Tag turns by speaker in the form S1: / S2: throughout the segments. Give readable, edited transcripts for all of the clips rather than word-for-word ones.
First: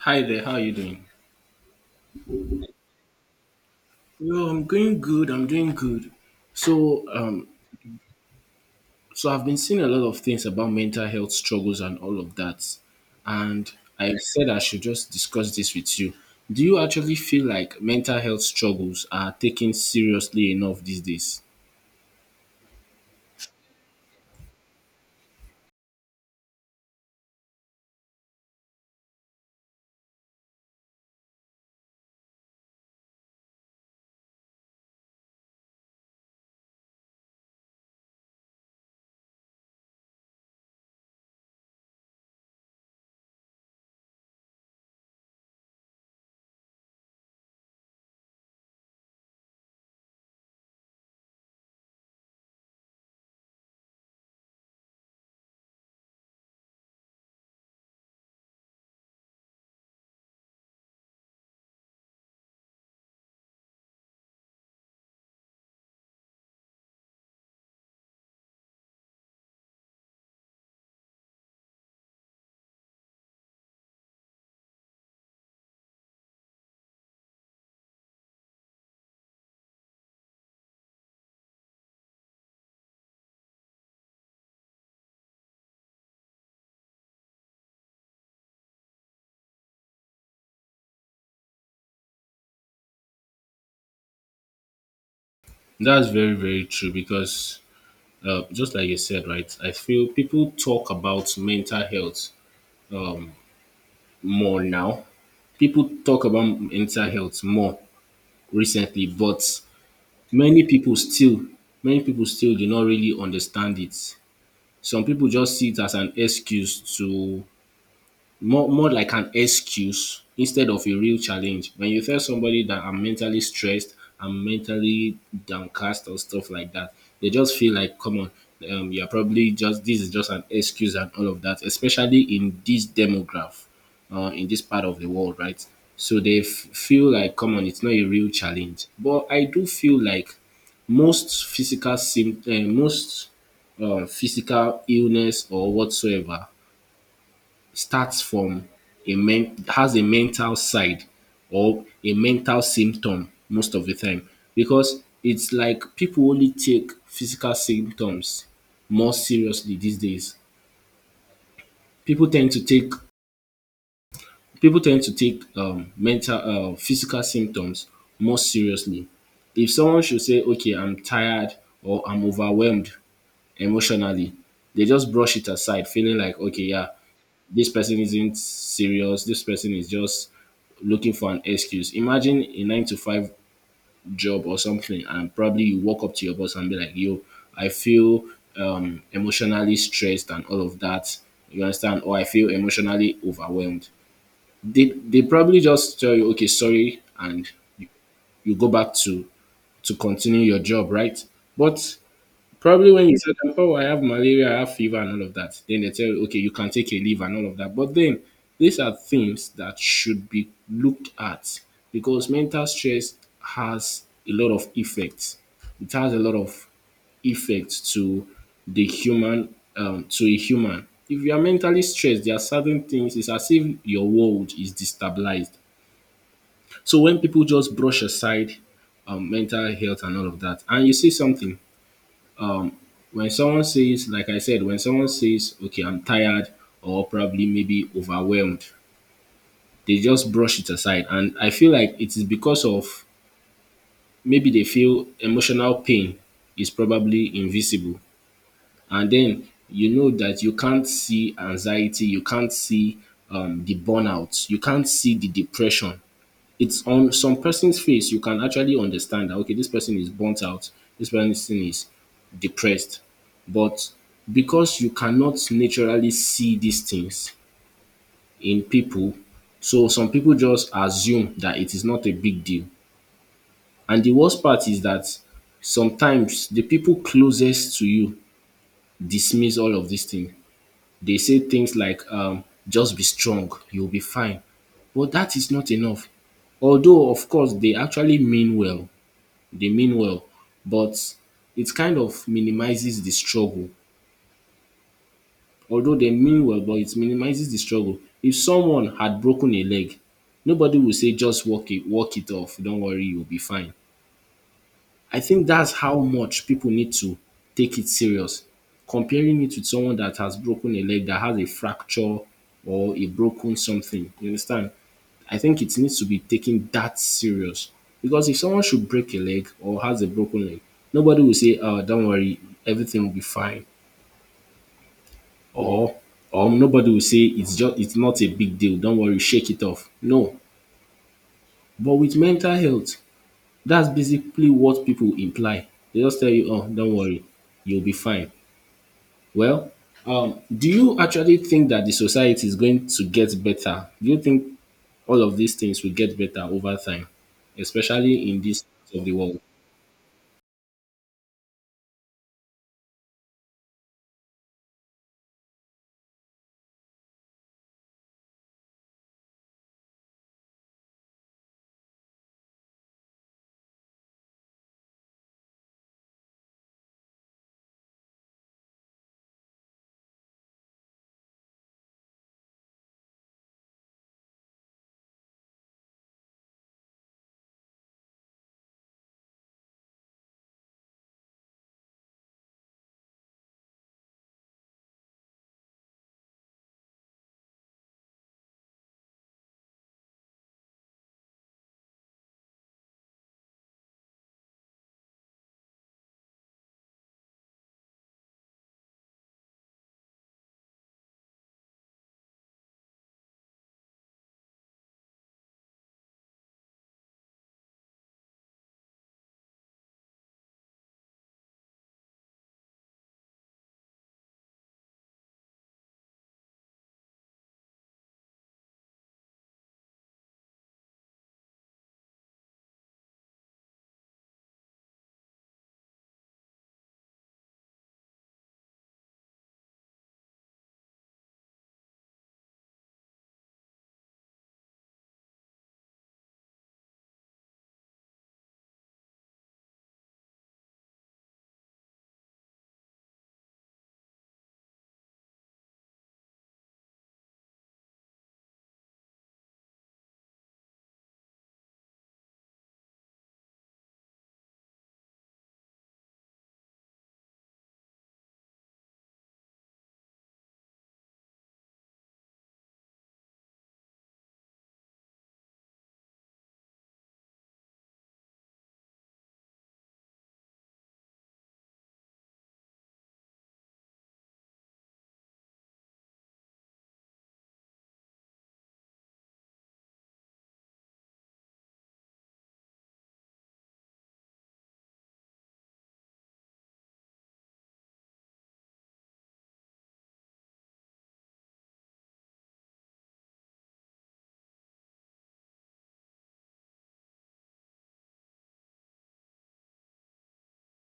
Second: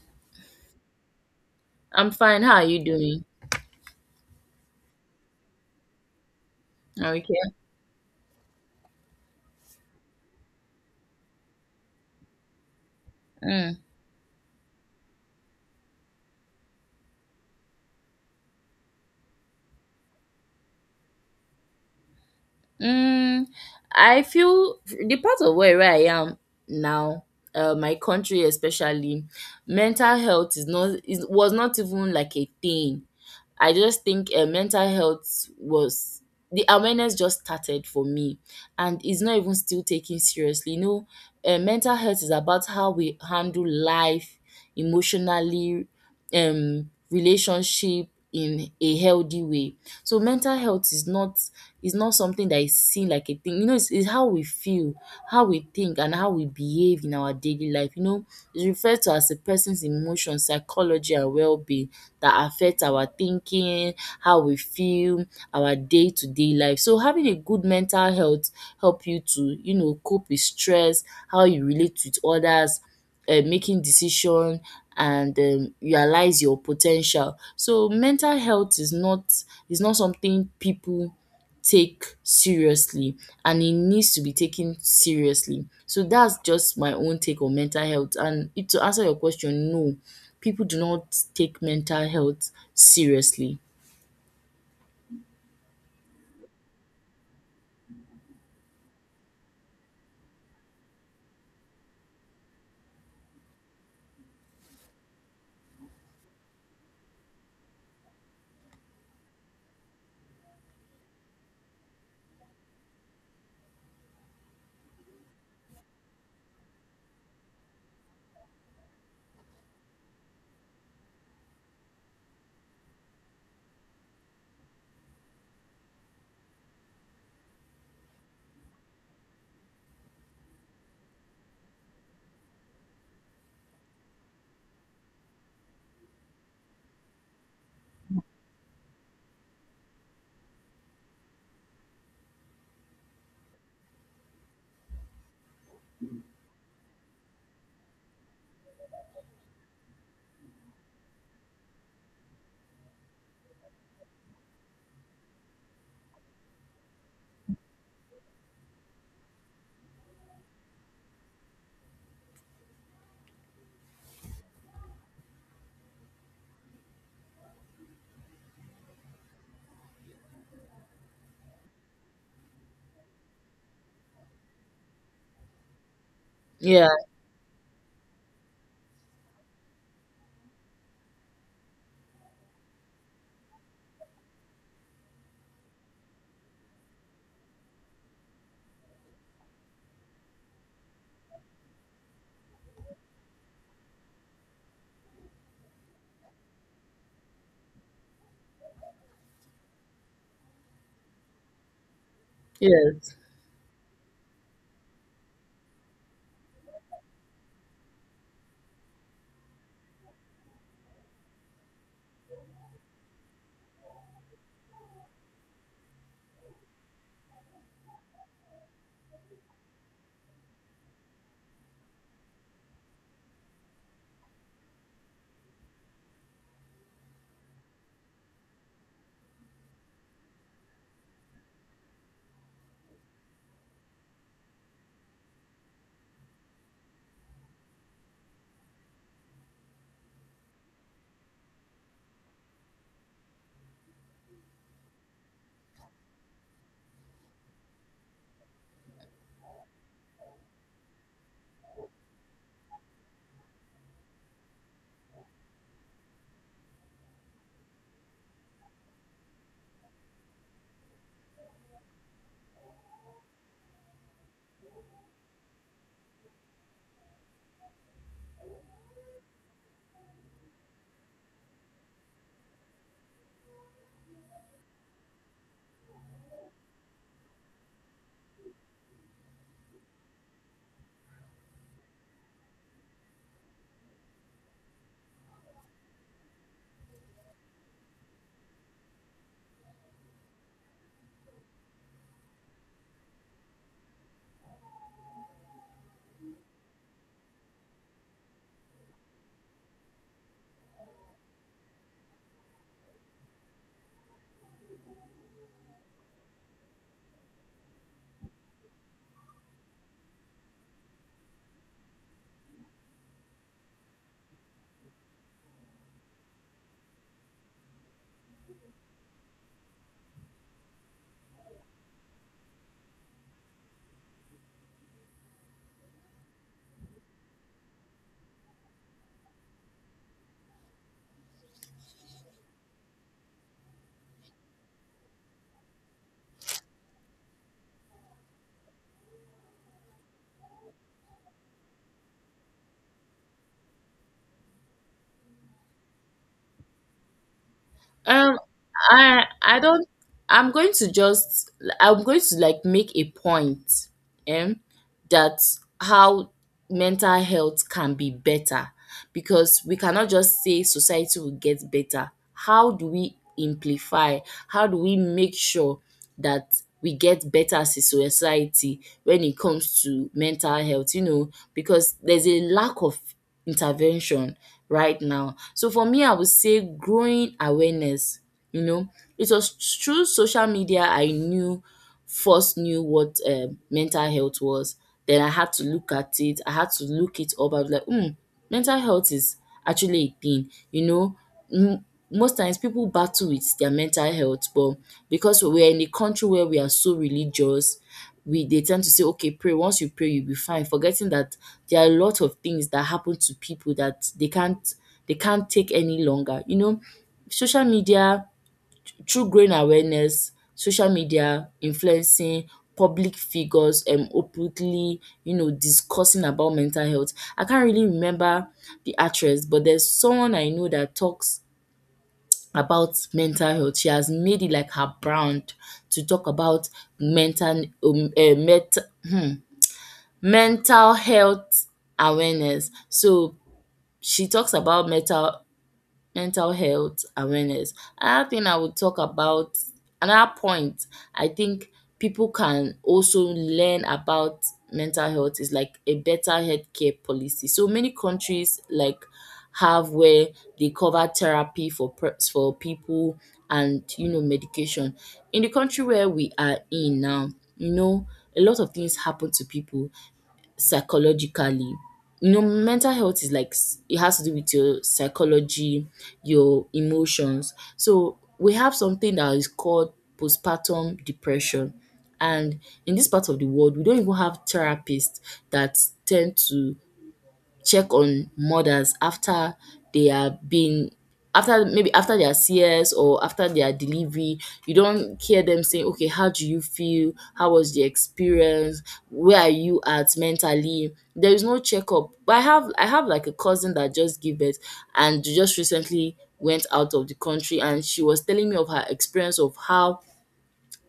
S1: Hi there, how are you doing?
S2: I'm fine. How are you doing?
S1: Yo, I'm going good, I'm doing good. So, um,
S2: Okay.
S1: so I've been seeing a lot of things about mental health struggles and all of that. And
S2: Mm.
S1: I said I should just discuss this with you. Do you actually feel like mental health struggles are taken seriously enough these days?
S2: Mm, I feel the part of where I am now, my country especially, mental health is not is was not even like a thing. I just think mental health was the awareness just started for me, and it's not even still taken seriously. Mental health is about how we handle life emotionally, relationship in a healthy way. So mental health is not something that is seen like a thing. You know, it's how we feel, how we think, and how we behave in our daily life. You know, it's referred to as a person's emotion, psychology, and well being that affect our thinking, how we feel, our day to day life. So, having a good mental health help you to, you know, cope with stress, how you relate with others, making decision and realize your potential. So mental health is not something people take seriously and it needs to be taken seriously. So that's just my own take on mental health. To answer your question, no, people do not take mental health seriously.
S1: That's very, very true because just like you said, right? I feel people talk about mental health um, more now. People talk about mental health more recently, but many pipu still many pipu still do not really understand it. Some pipu just see it as an excuse to more like an excuse instead of a real challenge. When you tell somebody that I'm mentally stressed, I'm mentally downcast or stuff like that, they just feel like, come on, you're probably just this is just an excuse and all of that, especially in this demograph, in this part of the world, right? So they feel like, come on, it's not a real challenge. But I do feel like most physical symptoms, most physical illness or whatsoever starts from a men has a mental side or a mental symptom most of the time, because it's like people only take physical symptoms more seriously these days. People tend to take People tend to take mental physical symptoms more seriously. If someone should say, okay, I'm tired or I'm overwhelmed emotionally, they just brush it aside, feeling like, okay, yeah,
S2: Yeah,
S1: this person isn't serious, this person is just looking for an excuse. Imagine a nine to five job or something, and probably you walk up to your boss and be like, yo, I feel emotionally stressed and all of that. You understand? Or I feel emotionally overwhelmed. They probably just tell you, okay, sorry, and you, you go back to continue your job, right? But probably when
S2: yes.
S1: you tell them, oh, I have malaria, I have fever, and all of that, then they tell you, okay, you can take a leave and all of that. But then these are things that should be looked at, because mental stress has a lot of effects. It has a lot of effects to the human, to a human. If you are mentally stressed, there are certain things, it's as if your world is destabilized. So when people just brush aside mental health and all of that, and you see something, when someone says, like I said, when someone says, okay, I'm tired or probably maybe overwhelmed, they just brush it aside. And I feel like it is because of, maybe they feel emotional pain is probably invisible. And then you know that you can't see anxiety, you can't see the burnout, you can't see the depression. It's on some person's face you can actually understand that, okay, this person is burnt out, this person is depressed. But because you cannot naturally see these things in people, so some people just assume that it is not a big deal. And the worst part is that sometimes the people closest to you dismiss all of these things. They say things like, just be strong, you'll be fine. But that is not enough. Although, of course, they actually mean well, they mean well, but it kind of minimizes the struggle. Although they mean well, but it minimizes the struggle. If someone had broken a leg, nobody will say just walk it off, don't worry, you'll be fine. I think that's how much people need to take it serious. Comparing it with someone that has broken a leg, that has a fracture or a broken something. You understand? I think it needs to be taken that serious. Because if someone should break a leg or has a broken leg, nobody will say, oh, don't worry, everything will be fine. Or or nobody will say it's just it's not a big deal, don't worry, shake it off. No. But with mental health, that's basically what people imply. They just tell you, oh, don't worry, you'll be fine. Well, do you actually think that the society is going to get better? Do you think all of these things will get better over time, especially
S2: Um,
S1: in this part of the
S2: I
S1: world?
S2: I don't. I'm going to just. I'm going to like make a point, um, that how mental health can be better, because we cannot just say society will get better. How do we amplify? How do we make sure that we get better as a society when it comes to mental health? You know, because there's a lack of intervention right now. So for me, I would say growing awareness, you know, it was through social media I knew first knew what mental health was. Then I had to look at it. I had to look it up. I was like, hmm, mental health is actually a thing. You know, m- most times people battle with their mental health, but because we're in a country where we are so religious, we they tend to say, okay, pray. Once you pray, you'll be fine. Forgetting that there are a lot of things that happen to people that they can't take any longer. You know, social media, through growing awareness, social media influencing public figures openly, you know, discussing about mental health. I can't really remember the actress, but there's someone I know that talks about mental health. She has made it like her brand to talk about mental eh, mental hmm mental health awareness. So she talks about mental health awareness. Another thing I would talk about, another point I think people can also learn about mental health, is like a better healthcare policy. So many countries like have where they cover therapy for people, and you know, medication. In the country where we are in now, you know, a lot of things happen to people psychologically. You know, mental health is like it has to do with your psychology, your emotions. So we have something that is called postpartum depression. And in this part of the world, we don't even have therapists that tend to check on mothers after they are being after maybe after their CS or after their delivery. You don't hear them saying, okay, how do you feel? How was the experience? Where are you at mentally? There is no checkup. But I have like a cousin that just gave birth and just recently went out of the country, and she was telling me of her experience of how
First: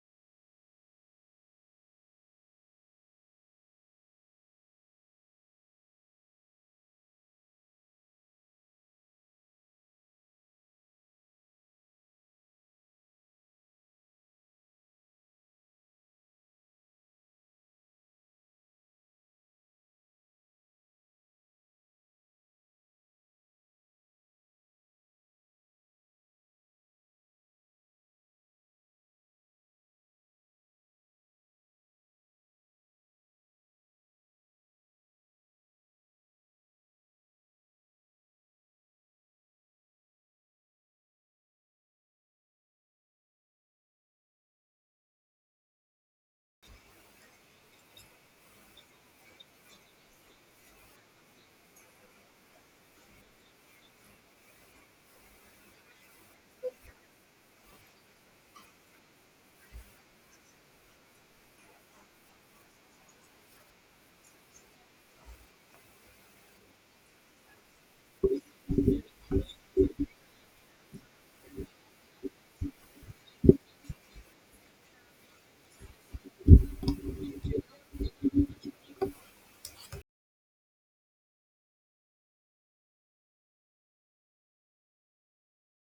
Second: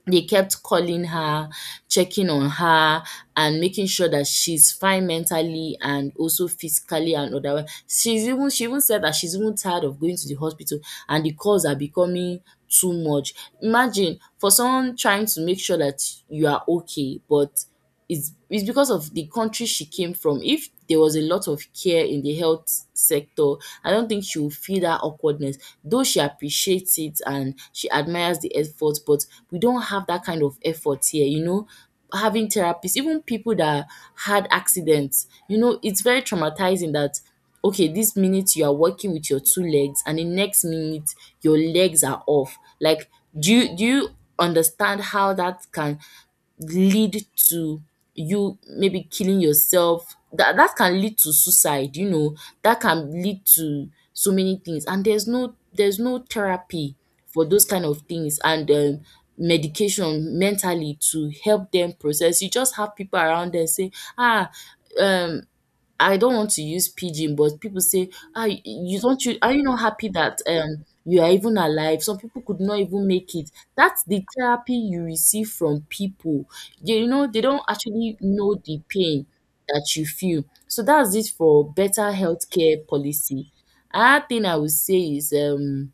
S2: they kept calling her, checking on her, and making sure that she's fine mentally and also physically and otherwise. She even said that she's even tired of going to the hospital and the calls are becoming too much. Imagine, for someone trying to make sure that you are okay, but is because of the country she came from. If there was a lot of care in the health sector, I don't think she would feel that awkwardness. Though she appreciates it and she admires the effort, but we don't have that kind of effort here, you know. Having therapists, even people that had accidents, you know, it's very traumatizing that okay, this minute you are working with your two legs, and the next minute your legs are off. Like, do you understand how that can lead to you maybe killing yourself, that can lead to suicide, you know, that can lead to so many things, and there's no therapy for those kind of things, and medication mentally to help them process. You just have people around them say ah um I don't want to use pidgin, but people say, "Ah, y you don't you are you not happy that, you are even alive?" Some people could not even make it. That's the therapy you receive from people. You know, they don't actually know the pain that you feel. So that's it for better healthcare policy. Another thing I would say is,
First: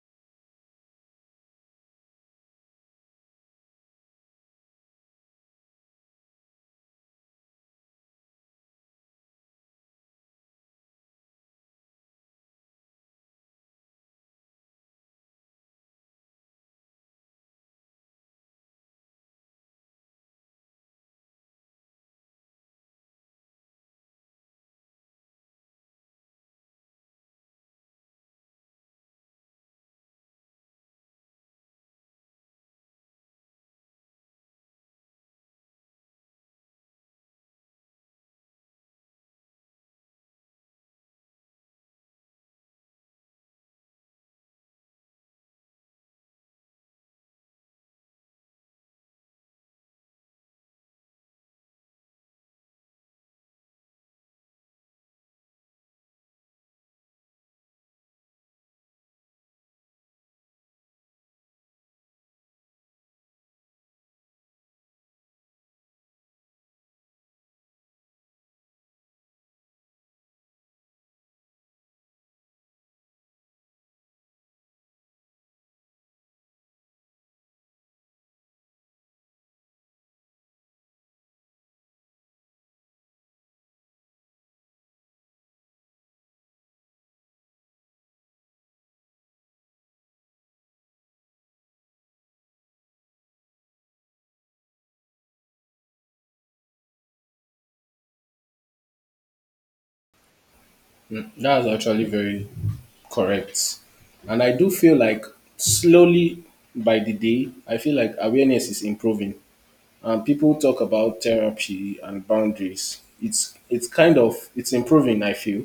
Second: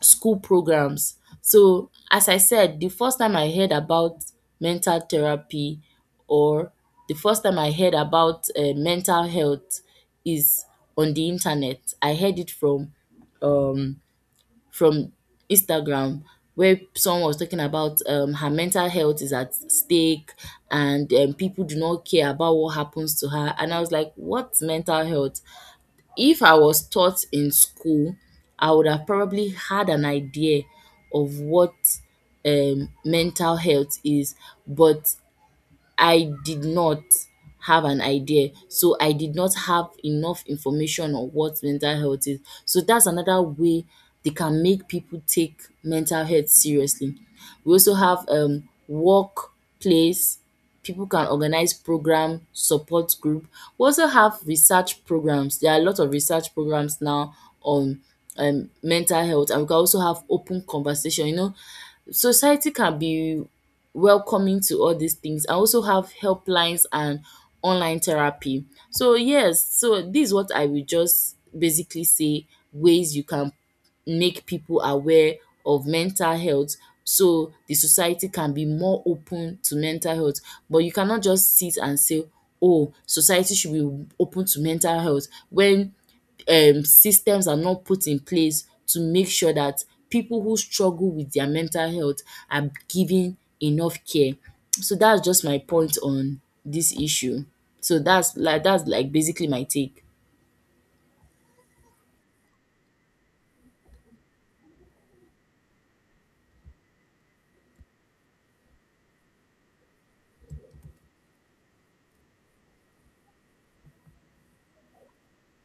S2: school programs. So, as I said, the first time I heard about mental therapy, or the first time I heard about mental health, is on the internet. I heard it from um, from Instagram, where someone was talking about her mental health is at stake, and people do not care about what happens to her. And I was like, what's mental health? If I was taught in school, I would have probably had an idea of what mental health is, but I did not have an idea. So I did not have enough information on what mental health is. So that's another way they can make people take mental health seriously. We also have workplace. People can organize program, support group. We also have research programs. There are a lot of research programs now on mental health, and we can also have open conversation. You know, society can be welcoming to all these things. I also have helplines and online therapy. So yes, so this is what I will just basically say, ways you can make people aware of mental health so the society can be more open to mental health. But you cannot just sit and say, oh, society should be open to mental health when systems are not put in place to make sure that people who struggle with their mental health are given enough care. So that's just my point on this issue. So that's like basically my take.
S1: That's actually very correct. And I do feel like, slowly by the day, I feel like awareness is improving, and people talk about therapy and boundaries. It's it's improving, I feel,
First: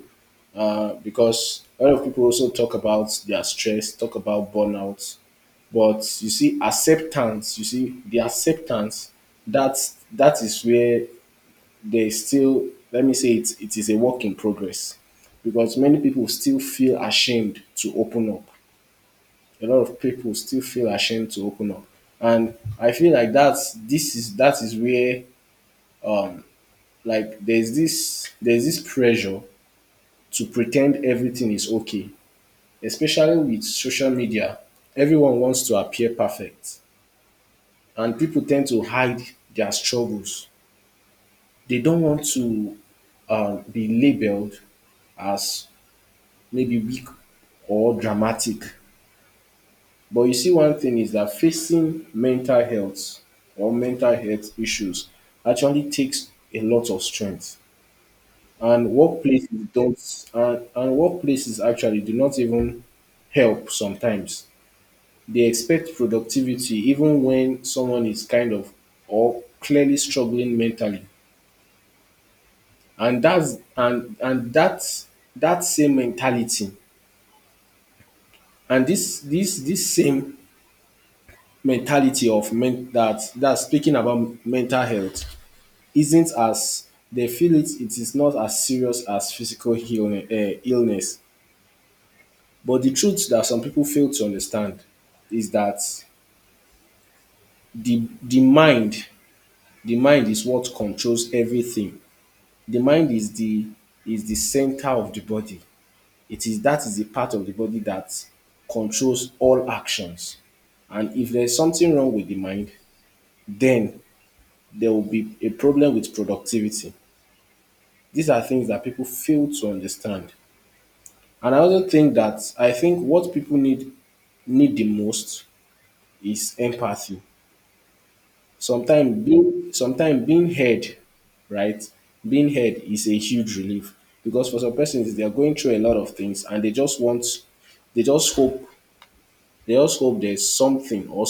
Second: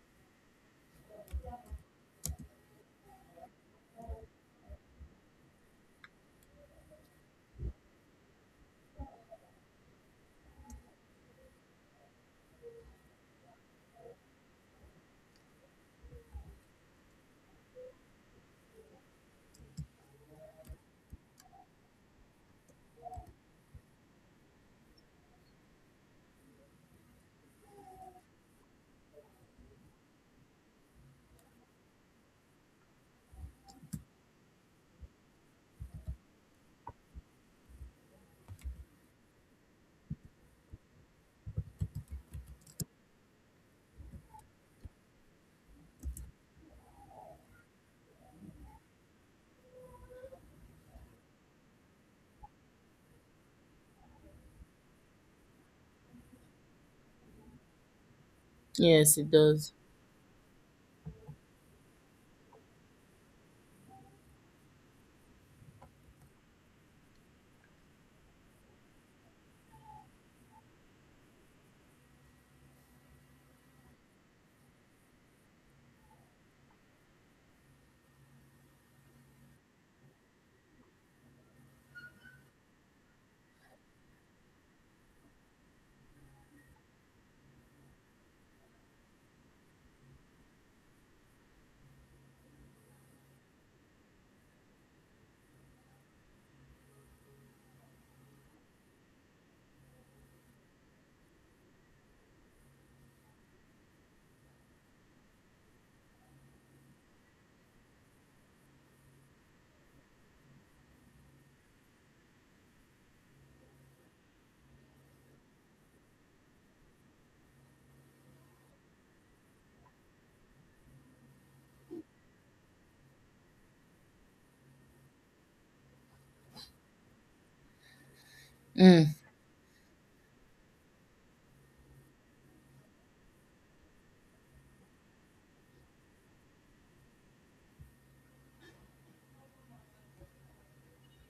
S1: because a lot of people also talk about their stress, talk about burnout, but you see acceptance. You see the acceptance. That is where they still, let me say it, it is a work in progress, because many people still feel ashamed to open up. A lot of people still feel ashamed to open up, and I feel like that's this is that is where, like, there's this pressure to pretend everything is okay, especially with social media. Everyone wants to appear perfect, and people tend to hide their struggles. They don't want to be labeled as maybe weak or dramatic. But you see, one thing is that facing mental health or mental health issues actually takes a lot of strength. And
S2: Yes, it
S1: workplaces
S2: does.
S1: don't, and workplaces actually do not even help sometimes. They expect productivity even when someone is kind of or clearly struggling mentally. And that's that same mentality, and this same mentality of men that that's speaking about mental health isn't as, they feel it, it is not as serious as physical illness, illness. But the truth that some people fail to understand is that the the mind, the mind is what controls everything. The mind is the center of the body. It is that is the part of the body that controls all actions. And if there's something wrong with the mind, then there will be a problem with productivity. These are things that people fail to understand. And I also think that, I think what people need the most is empathy.
S2: Mm.
S1: Sometime being heard, right, being heard is a huge relief, because for some persons they are going through a lot of things, and they just want, they just hope they just hope there's something or